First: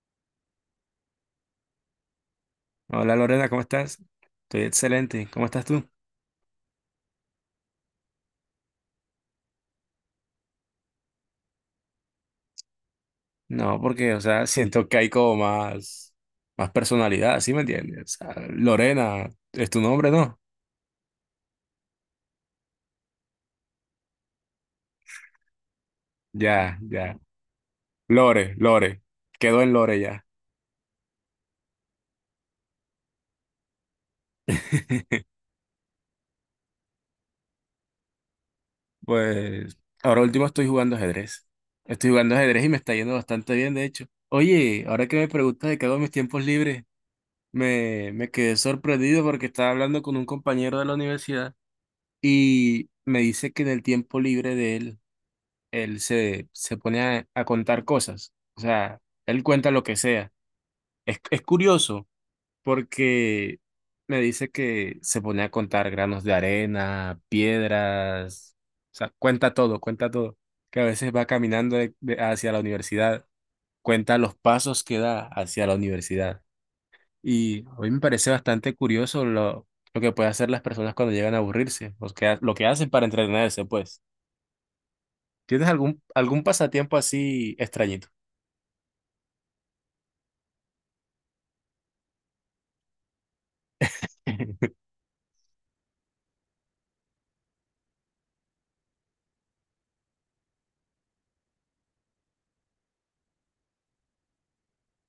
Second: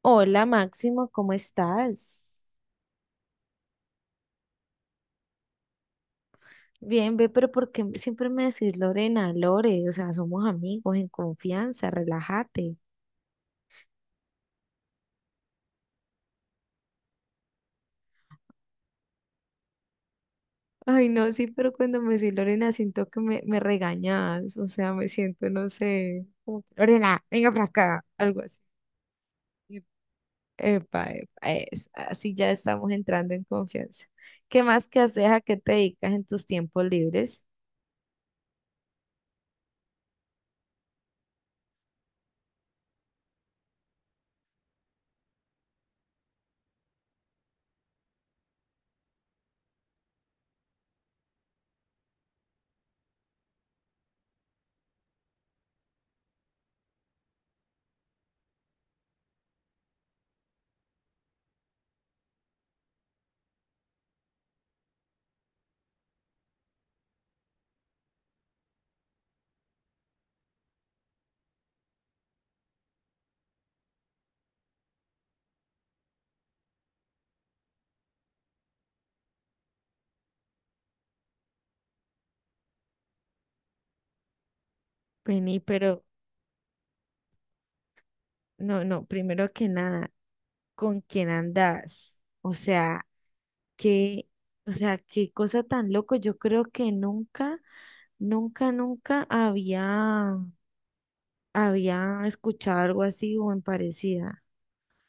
Hola Máximo, ¿cómo estás? Hola Lorena, ¿cómo estás? Estoy excelente. ¿Cómo estás tú? Bien, ve, pero ¿por qué siempre me decís Lorena, Lore? O sea, somos amigos en confianza, relájate. No, porque, o sea, siento que hay como más personalidad, ¿sí me entiendes? O sea, Lorena, ¿es tu nombre, no? Ay, no, sí, pero cuando me decís Lorena siento que me regañas, o sea, me siento, no sé, como que, Ya, ya. Lorena, venga para acá, algo Lore, así. Lore. Quedó en Ep- Lore ya. Epa, epa, eso, así ya estamos entrando en confianza. ¿Qué más que haces? ¿A qué te dedicas en tus tiempos libres? Pues, ahora último estoy jugando ajedrez. Estoy jugando ajedrez y me está yendo bastante bien, de hecho. Oye, ahora que me preguntas de qué hago en mis tiempos libres, me quedé sorprendido porque estaba hablando con un compañero de la universidad y me dice que en el tiempo libre de él él se pone a contar cosas. O sea, él cuenta lo que sea. Es curioso porque me dice que se pone a contar granos de arena, piedras, o sea, cuenta todo, cuenta todo. Que a veces va caminando hacia la universidad, cuenta los pasos que da hacia la universidad. Y a mí me parece bastante curioso lo que pueden hacer las personas cuando llegan a aburrirse, lo que ha- lo que hacen para entretenerse, pues. Vení, ¿Tienes pero algún pasatiempo así extrañito? no, no, primero que nada, ¿con quién andas? O sea, Qué, o sea, qué cosa tan loco. Yo creo que nunca, nunca, nunca había escuchado algo así o en parecida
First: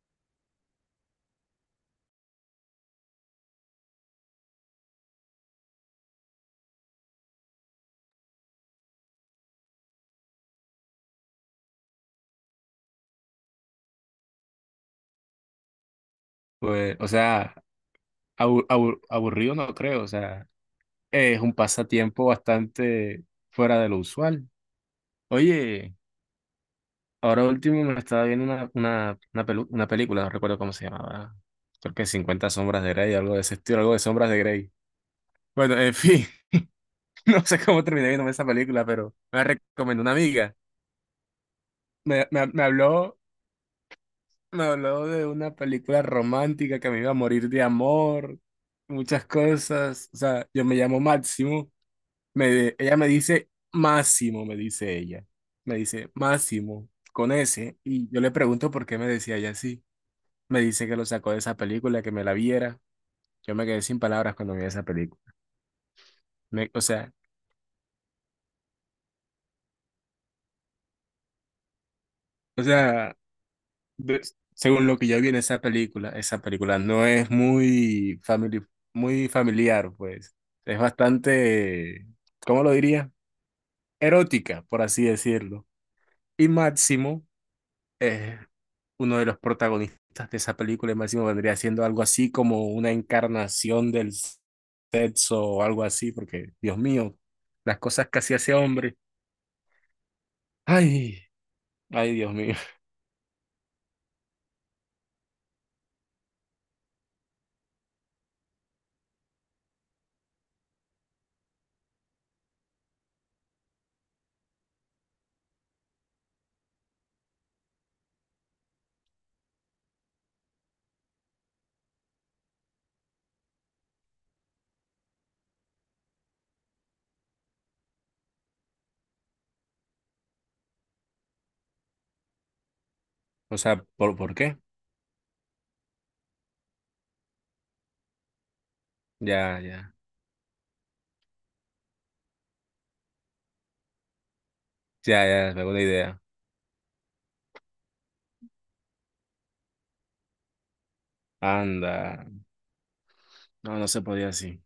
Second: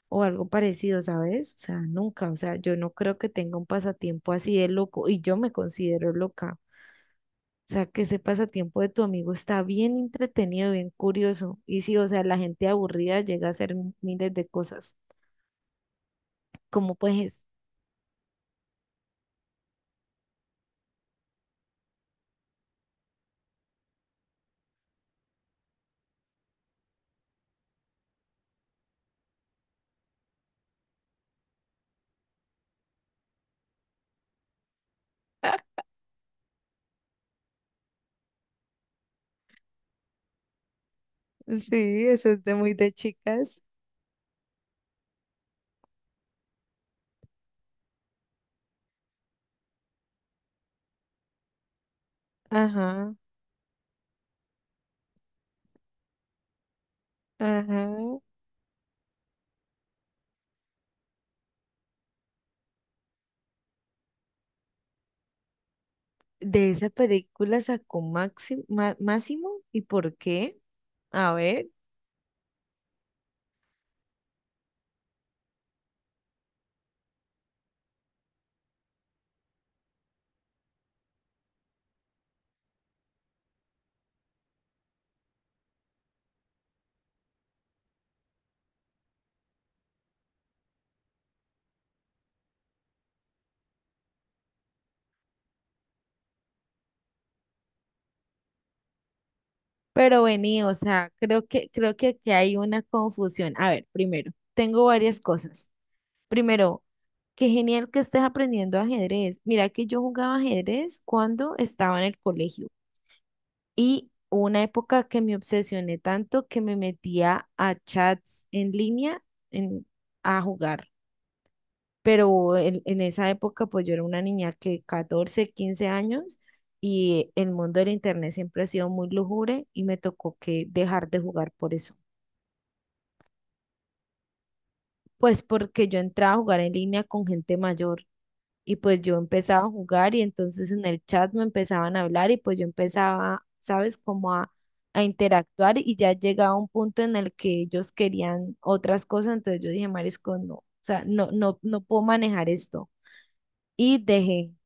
o algo parecido, ¿sabes? O sea, nunca. O sea, yo no creo que tenga un pasatiempo así de loco y yo me considero loca. O sea, que ese pasatiempo de tu amigo está bien entretenido, bien curioso. Y sí, o sea, la gente aburrida llega a hacer miles de cosas. ¿Cómo Pues, o pues? sea, aburrido no creo, o sea, es un pasatiempo bastante fuera de lo usual. Oye, ahora último me estaba viendo una película, no recuerdo cómo se llamaba, creo que 50 sombras de Grey, algo de ese estilo, algo de sombras de Grey. Bueno, en fin, no sé cómo terminé viéndome esa película, pero me la recomendó una amiga. Sí, Me, eso es me, de me muy de habló, chicas. me habló de una película romántica que me iba a morir de amor, muchas cosas, o sea, yo me llamo Máximo. Me, ella me Ajá, dice Máximo, me dice ella. Me dice Máximo con ese. Y ajá. yo le pregunto por qué me decía ella así. Me dice que lo sacó de esa película, que me la viera. Yo me quedé sin palabras cuando vi esa película. Me- De esa película sacó Máximo, Máximo, ¿y por qué? A ver, o sea, de- según lo que yo vi en esa película no es muy familiar, pues. Es bastante, ¿cómo lo diría? Erótica, por así decirlo. Y Máximo eh, uno de los protagonistas de esa película, el máximo, vendría siendo algo así como una encarnación del sexo o algo así, porque, Dios mío, las cosas que hacía ese hombre. pero vení, o sea, Ay, creo que ay, aquí Dios mío. hay una confusión. A ver, primero, tengo varias cosas. Primero, qué genial que estés aprendiendo ajedrez. Mira que yo jugaba ajedrez cuando estaba en el colegio y hubo una época que me obsesioné tanto que me metía a chats en línea en- a jugar. Pero en esa época pues yo era una niña que 14 15 años, y el mundo del internet siempre ha sido muy lúgubre y me tocó que dejar de jugar por eso. O sea, por qué? Pues porque yo entraba a jugar en línea con gente mayor y pues yo Ya, empezaba a ya, jugar y entonces en el chat me empezaban a hablar y pues yo empezaba, ¿sabes? Como a ya, ya, me hago interactuar una y ya idea. llegaba un punto en el que ellos querían otras cosas, entonces yo dije, Marisco, no, o sea, no, no, no puedo Anda. manejar esto No, no se y podía dejé. así.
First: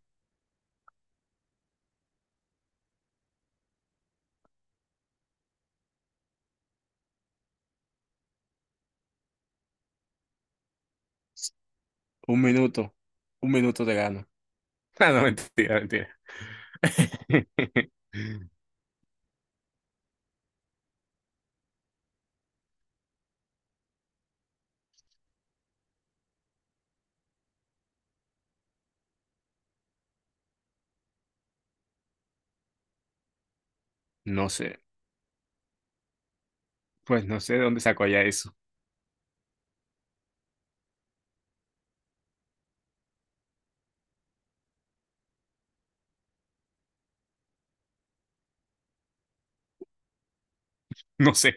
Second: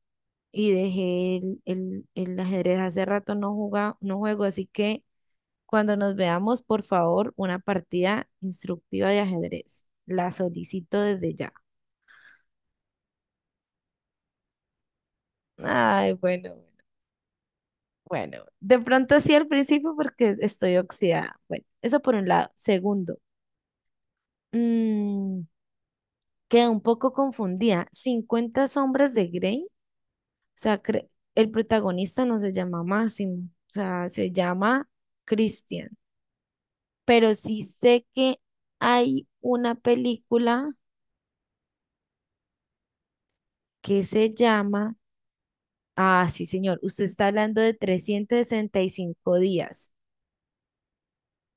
Y dejé el ajedrez. Hace rato no juego, así que cuando nos veamos, por favor, una partida instructiva de ajedrez. La solicito desde ya. Un minuto, un minuto te gano. Ah, no, mentira, mentira. Ay, bueno, bueno. Bueno, de pronto sí al principio porque estoy oxidada. Bueno, eso por un lado. Segundo, mm, quedé un poco confundida. 50 sombras de Grey. O sea, el protagonista no se llama Máximo, o sea, se No sé, llama Christian. pues Pero no sé de sí dónde sé sacó ya que eso. hay una película que se llama, ah, sí, señor, usted está hablando de 365 días. No sé,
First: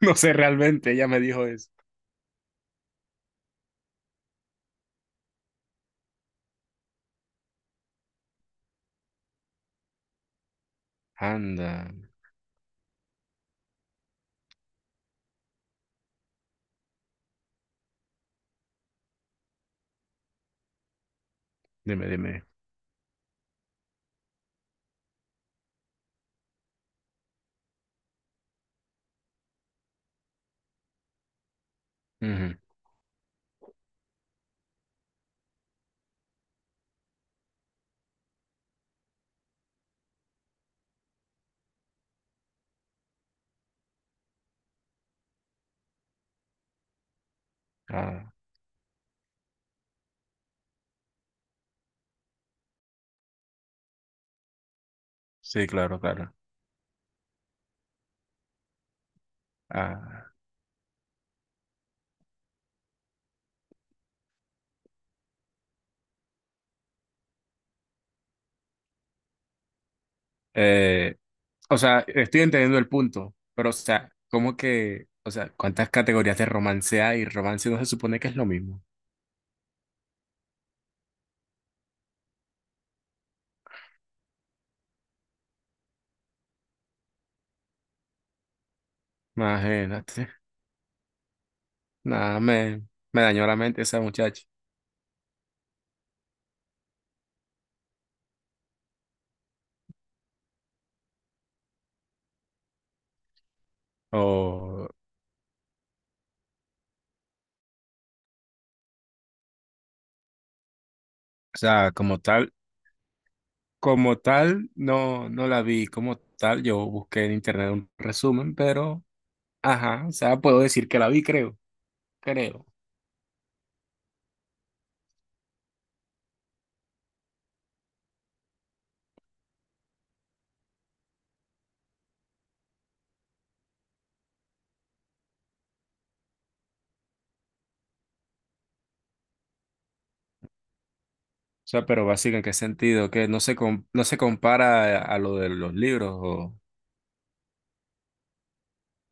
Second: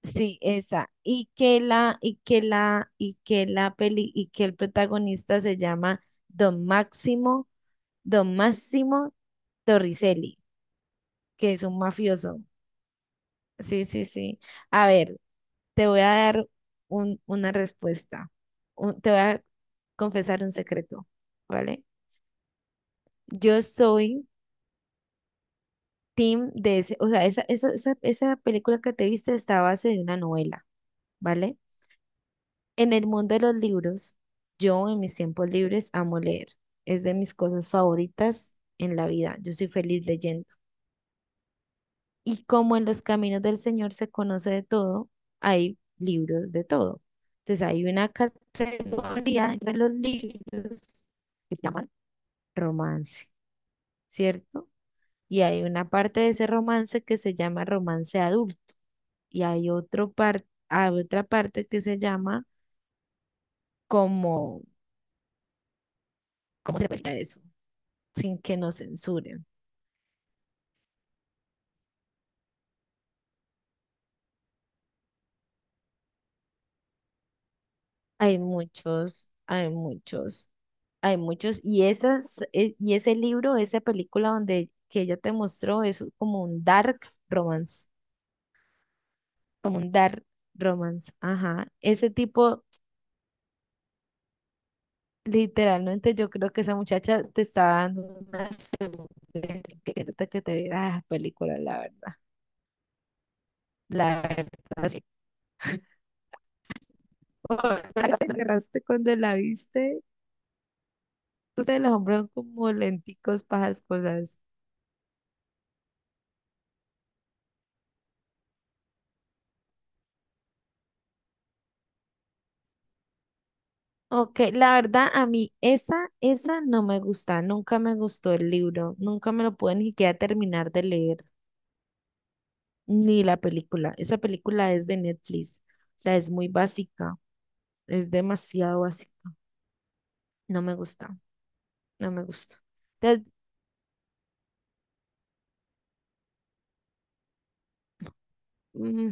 no sé Sí, esa. realmente, ella me Y dijo que eso. la, y que la, y que la peli, y que el protagonista se llama Don Máximo, Don Máximo Torricelli, que es un Anda, mafioso. Sí, sí, sí. A ver, te voy a dar una respuesta. Te voy a confesar un secreto, ¿vale? dime, dime. Yo soy team de ese, o sea, esa película que te viste está a base de una novela, ¿vale? Ujú. En el mundo de los libros, yo en mis tiempos libres amo leer. Es de mis cosas favoritas en la vida. Yo soy feliz leyendo. Y como en los caminos del Señor se conoce de todo, hay libros de todo. Entonces hay una Ah, categoría de los libros que se llaman romance, ¿cierto? Y hay sí, una claro, parte de claro. ese romance que se llama romance adulto y Ah, hay otra parte que se llama como, ¿cómo se puede eso? Sin que nos censuren. eh, o sea, estoy entendiendo el punto, pero o sea, ¿cómo o sea, cuántas categorías de romance hay? Romance no se supone que es Hay lo mismo. muchos, hay muchos, hay muchos. Y ese libro, esa película donde que ella te mostró es como un dark romance, como un dark Imagínate. romance. Ajá. Ese Nada, tipo, me dañó la mente esa muchacha. literalmente yo creo que esa muchacha te estaba dando una segunda etiqueta que te viera la película, la verdad. O, La o verdad te agarraste cuando la viste. Ustedes sea, los como hombres son tal, como lenticos para esas como cosas. tal, no, no la vi. Como tal, yo busqué en internet un resumen, pero, ajá, o sea, puedo decir que la vi, creo, creo. Ok, la verdad a mí esa no me gusta, nunca me gustó el libro, nunca me lo pude ni siquiera terminar de leer, ni la película. Esa película es de Netflix, o sea, es muy básica, es demasiado básica. No me gusta, O sea, pero no me básica, ¿en qué gusta. sentido? Que Entonces, no se, no se compara a lo de los libros, o... mm,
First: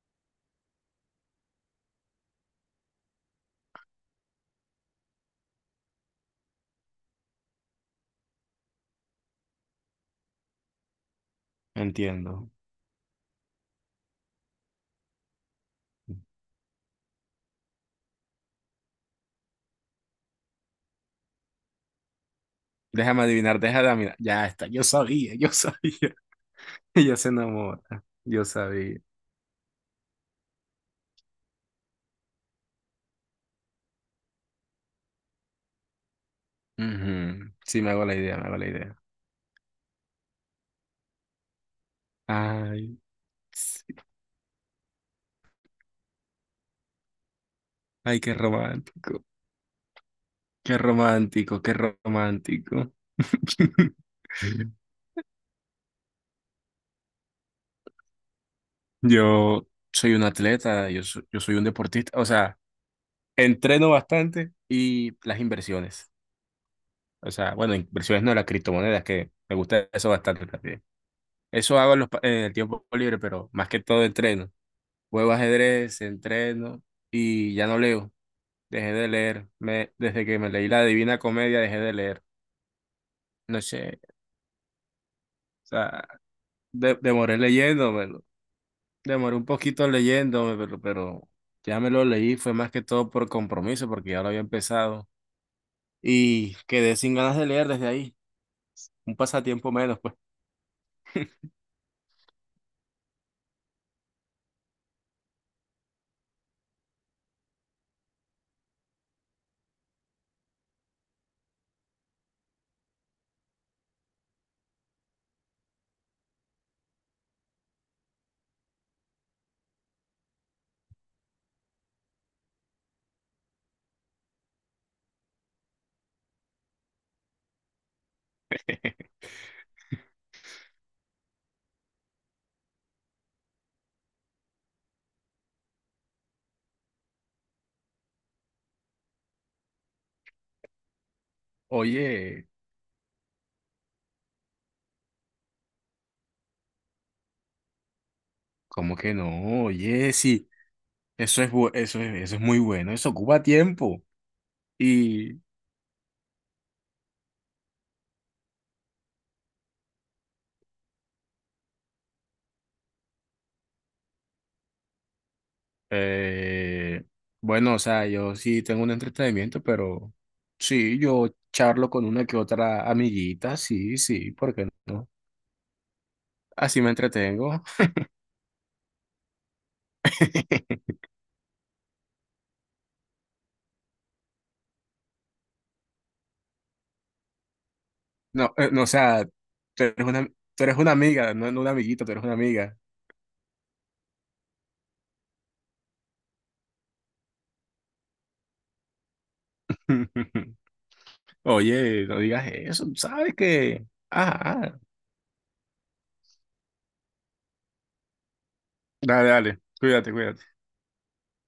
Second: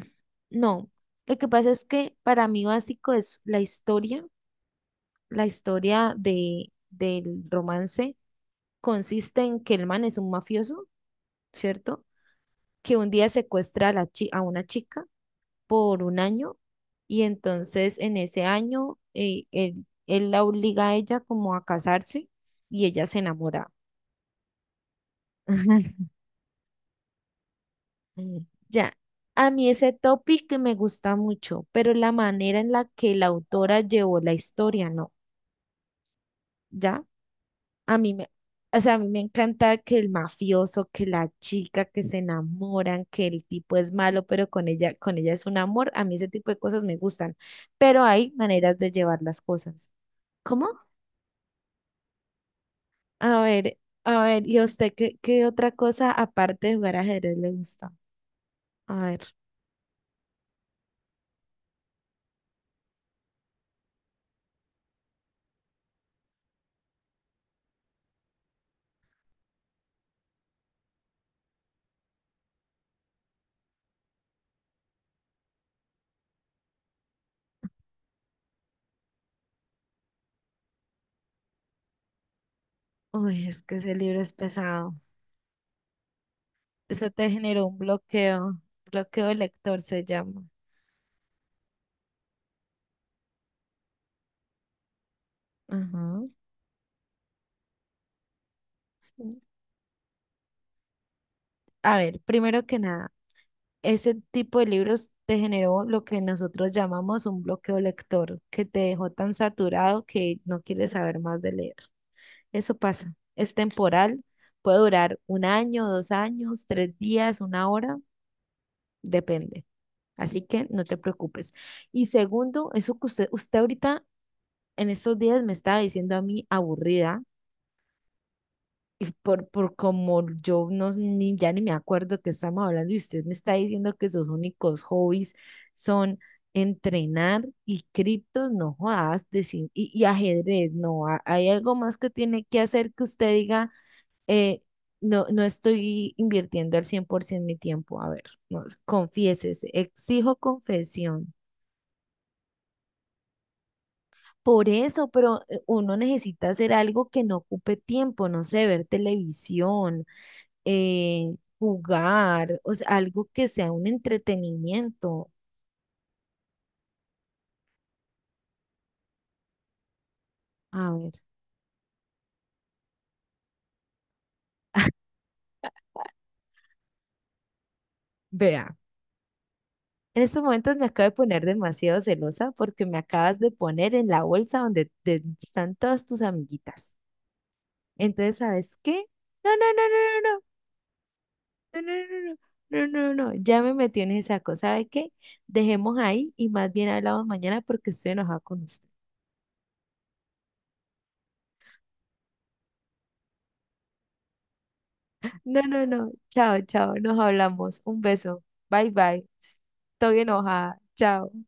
no, lo que pasa es que para mí básico es la historia, del romance consiste en que el man es un mafioso, ¿cierto? Entiendo. Que un día secuestra a una chica por un año y entonces en ese año él la obliga a ella como a casarse y ella se Déjame adivinar, enamora. déjame adivinar. Ya está, yo sabía, yo sabía. Ella se enamora, yo Ya, sabía. a mí ese topic me gusta mucho, pero la manera en la que la autora llevó la historia, ¿no? ¿Ya? Ujú, sí, me A hago mí la me, idea, me hago la o sea, idea. a mí me encanta que el mafioso, que la chica que se Ay, enamoran, que el tipo sí. es malo, pero con ella es un amor. A mí ese tipo de cosas me gustan, pero Ay, qué hay maneras de llevar romántico, las cosas. ¿Cómo? qué romántico, qué romántico. A ver, a ver, ¿y a usted qué otra cosa aparte de jugar ajedrez le gusta? A ver, Yo soy un atleta, yo soy un deportista, o sea, entreno bastante y las inversiones. O sea, bueno, inversiones no, las criptomonedas, que me gusta eso bastante también. Eso hago en el tiempo libre, pero más que todo entreno. Juego ajedrez, entreno y ya no leo. Dejé de leer. Me, desde que me leí La Divina Comedia, dejé de leer. uy, No es que sé, ese libro es pesado. o sea, Eso te demoré generó un leyéndomelo. bloqueo, bloqueo de Demoré un lector poquito se llama. leyéndome, pero ya me lo leí. Fue más que todo por compromiso, porque ya lo había empezado. Ajá. Y quedé sin ganas de leer desde ahí. Un Sí. pasatiempo menos, pues. A ver, primero que nada. Ese tipo de libros te generó lo que nosotros llamamos un bloqueo lector, que te dejó tan saturado que no quieres saber más de leer. Eso pasa, es temporal, puede durar un año, 2 años, 3 días, una hora, depende. Así que no te preocupes. Y segundo, eso que usted ahorita en estos días me estaba diciendo a mí aburrida. Y por como yo no, ni, ya ni me acuerdo que estamos hablando y usted me está diciendo que sus únicos hobbies son entrenar y criptos, no jodas, decir, y ajedrez, no, hay algo más que tiene Oye. que hacer que usted diga, eh, no, no estoy invirtiendo al 100% mi tiempo, a ver, no, ¿Cómo que no? confiésese, Oye, exijo sí, confesión. Eso es muy bueno, eso ocupa tiempo. Por eso, Y pero uno necesita hacer algo que no ocupe tiempo, no sé, ver televisión, jugar, o sea, algo que sea un entretenimiento. eh, bueno, o sea, yo sí tengo un entretenimiento, pero A sí, ver, yo charlo con una que otra amiguita, sí, sí, ¿por qué no? Así me entretengo. vea. En estos momentos me acabo de poner demasiado celosa porque me acabas de poner en la bolsa donde están todas tus amiguitas. Entonces, No, ¿sabes no, o qué? sea, No, no, tú eres una, no, no, tú eres una amiga, no, no una no, no, amiguita, tú eres una no, amiga. no, no, no, no, no, no, ya me metí en esa cosa. ¿Sabe qué? Dejemos ahí y más bien hablamos mañana porque estoy enojada con usted. Oye, no digas eso, sabes que... Ah, ah. No, no, no, chao, chao, nos hablamos. Un beso, bye, bye. Dale, dale, cuídate, Estoy cuídate. enojada, chao.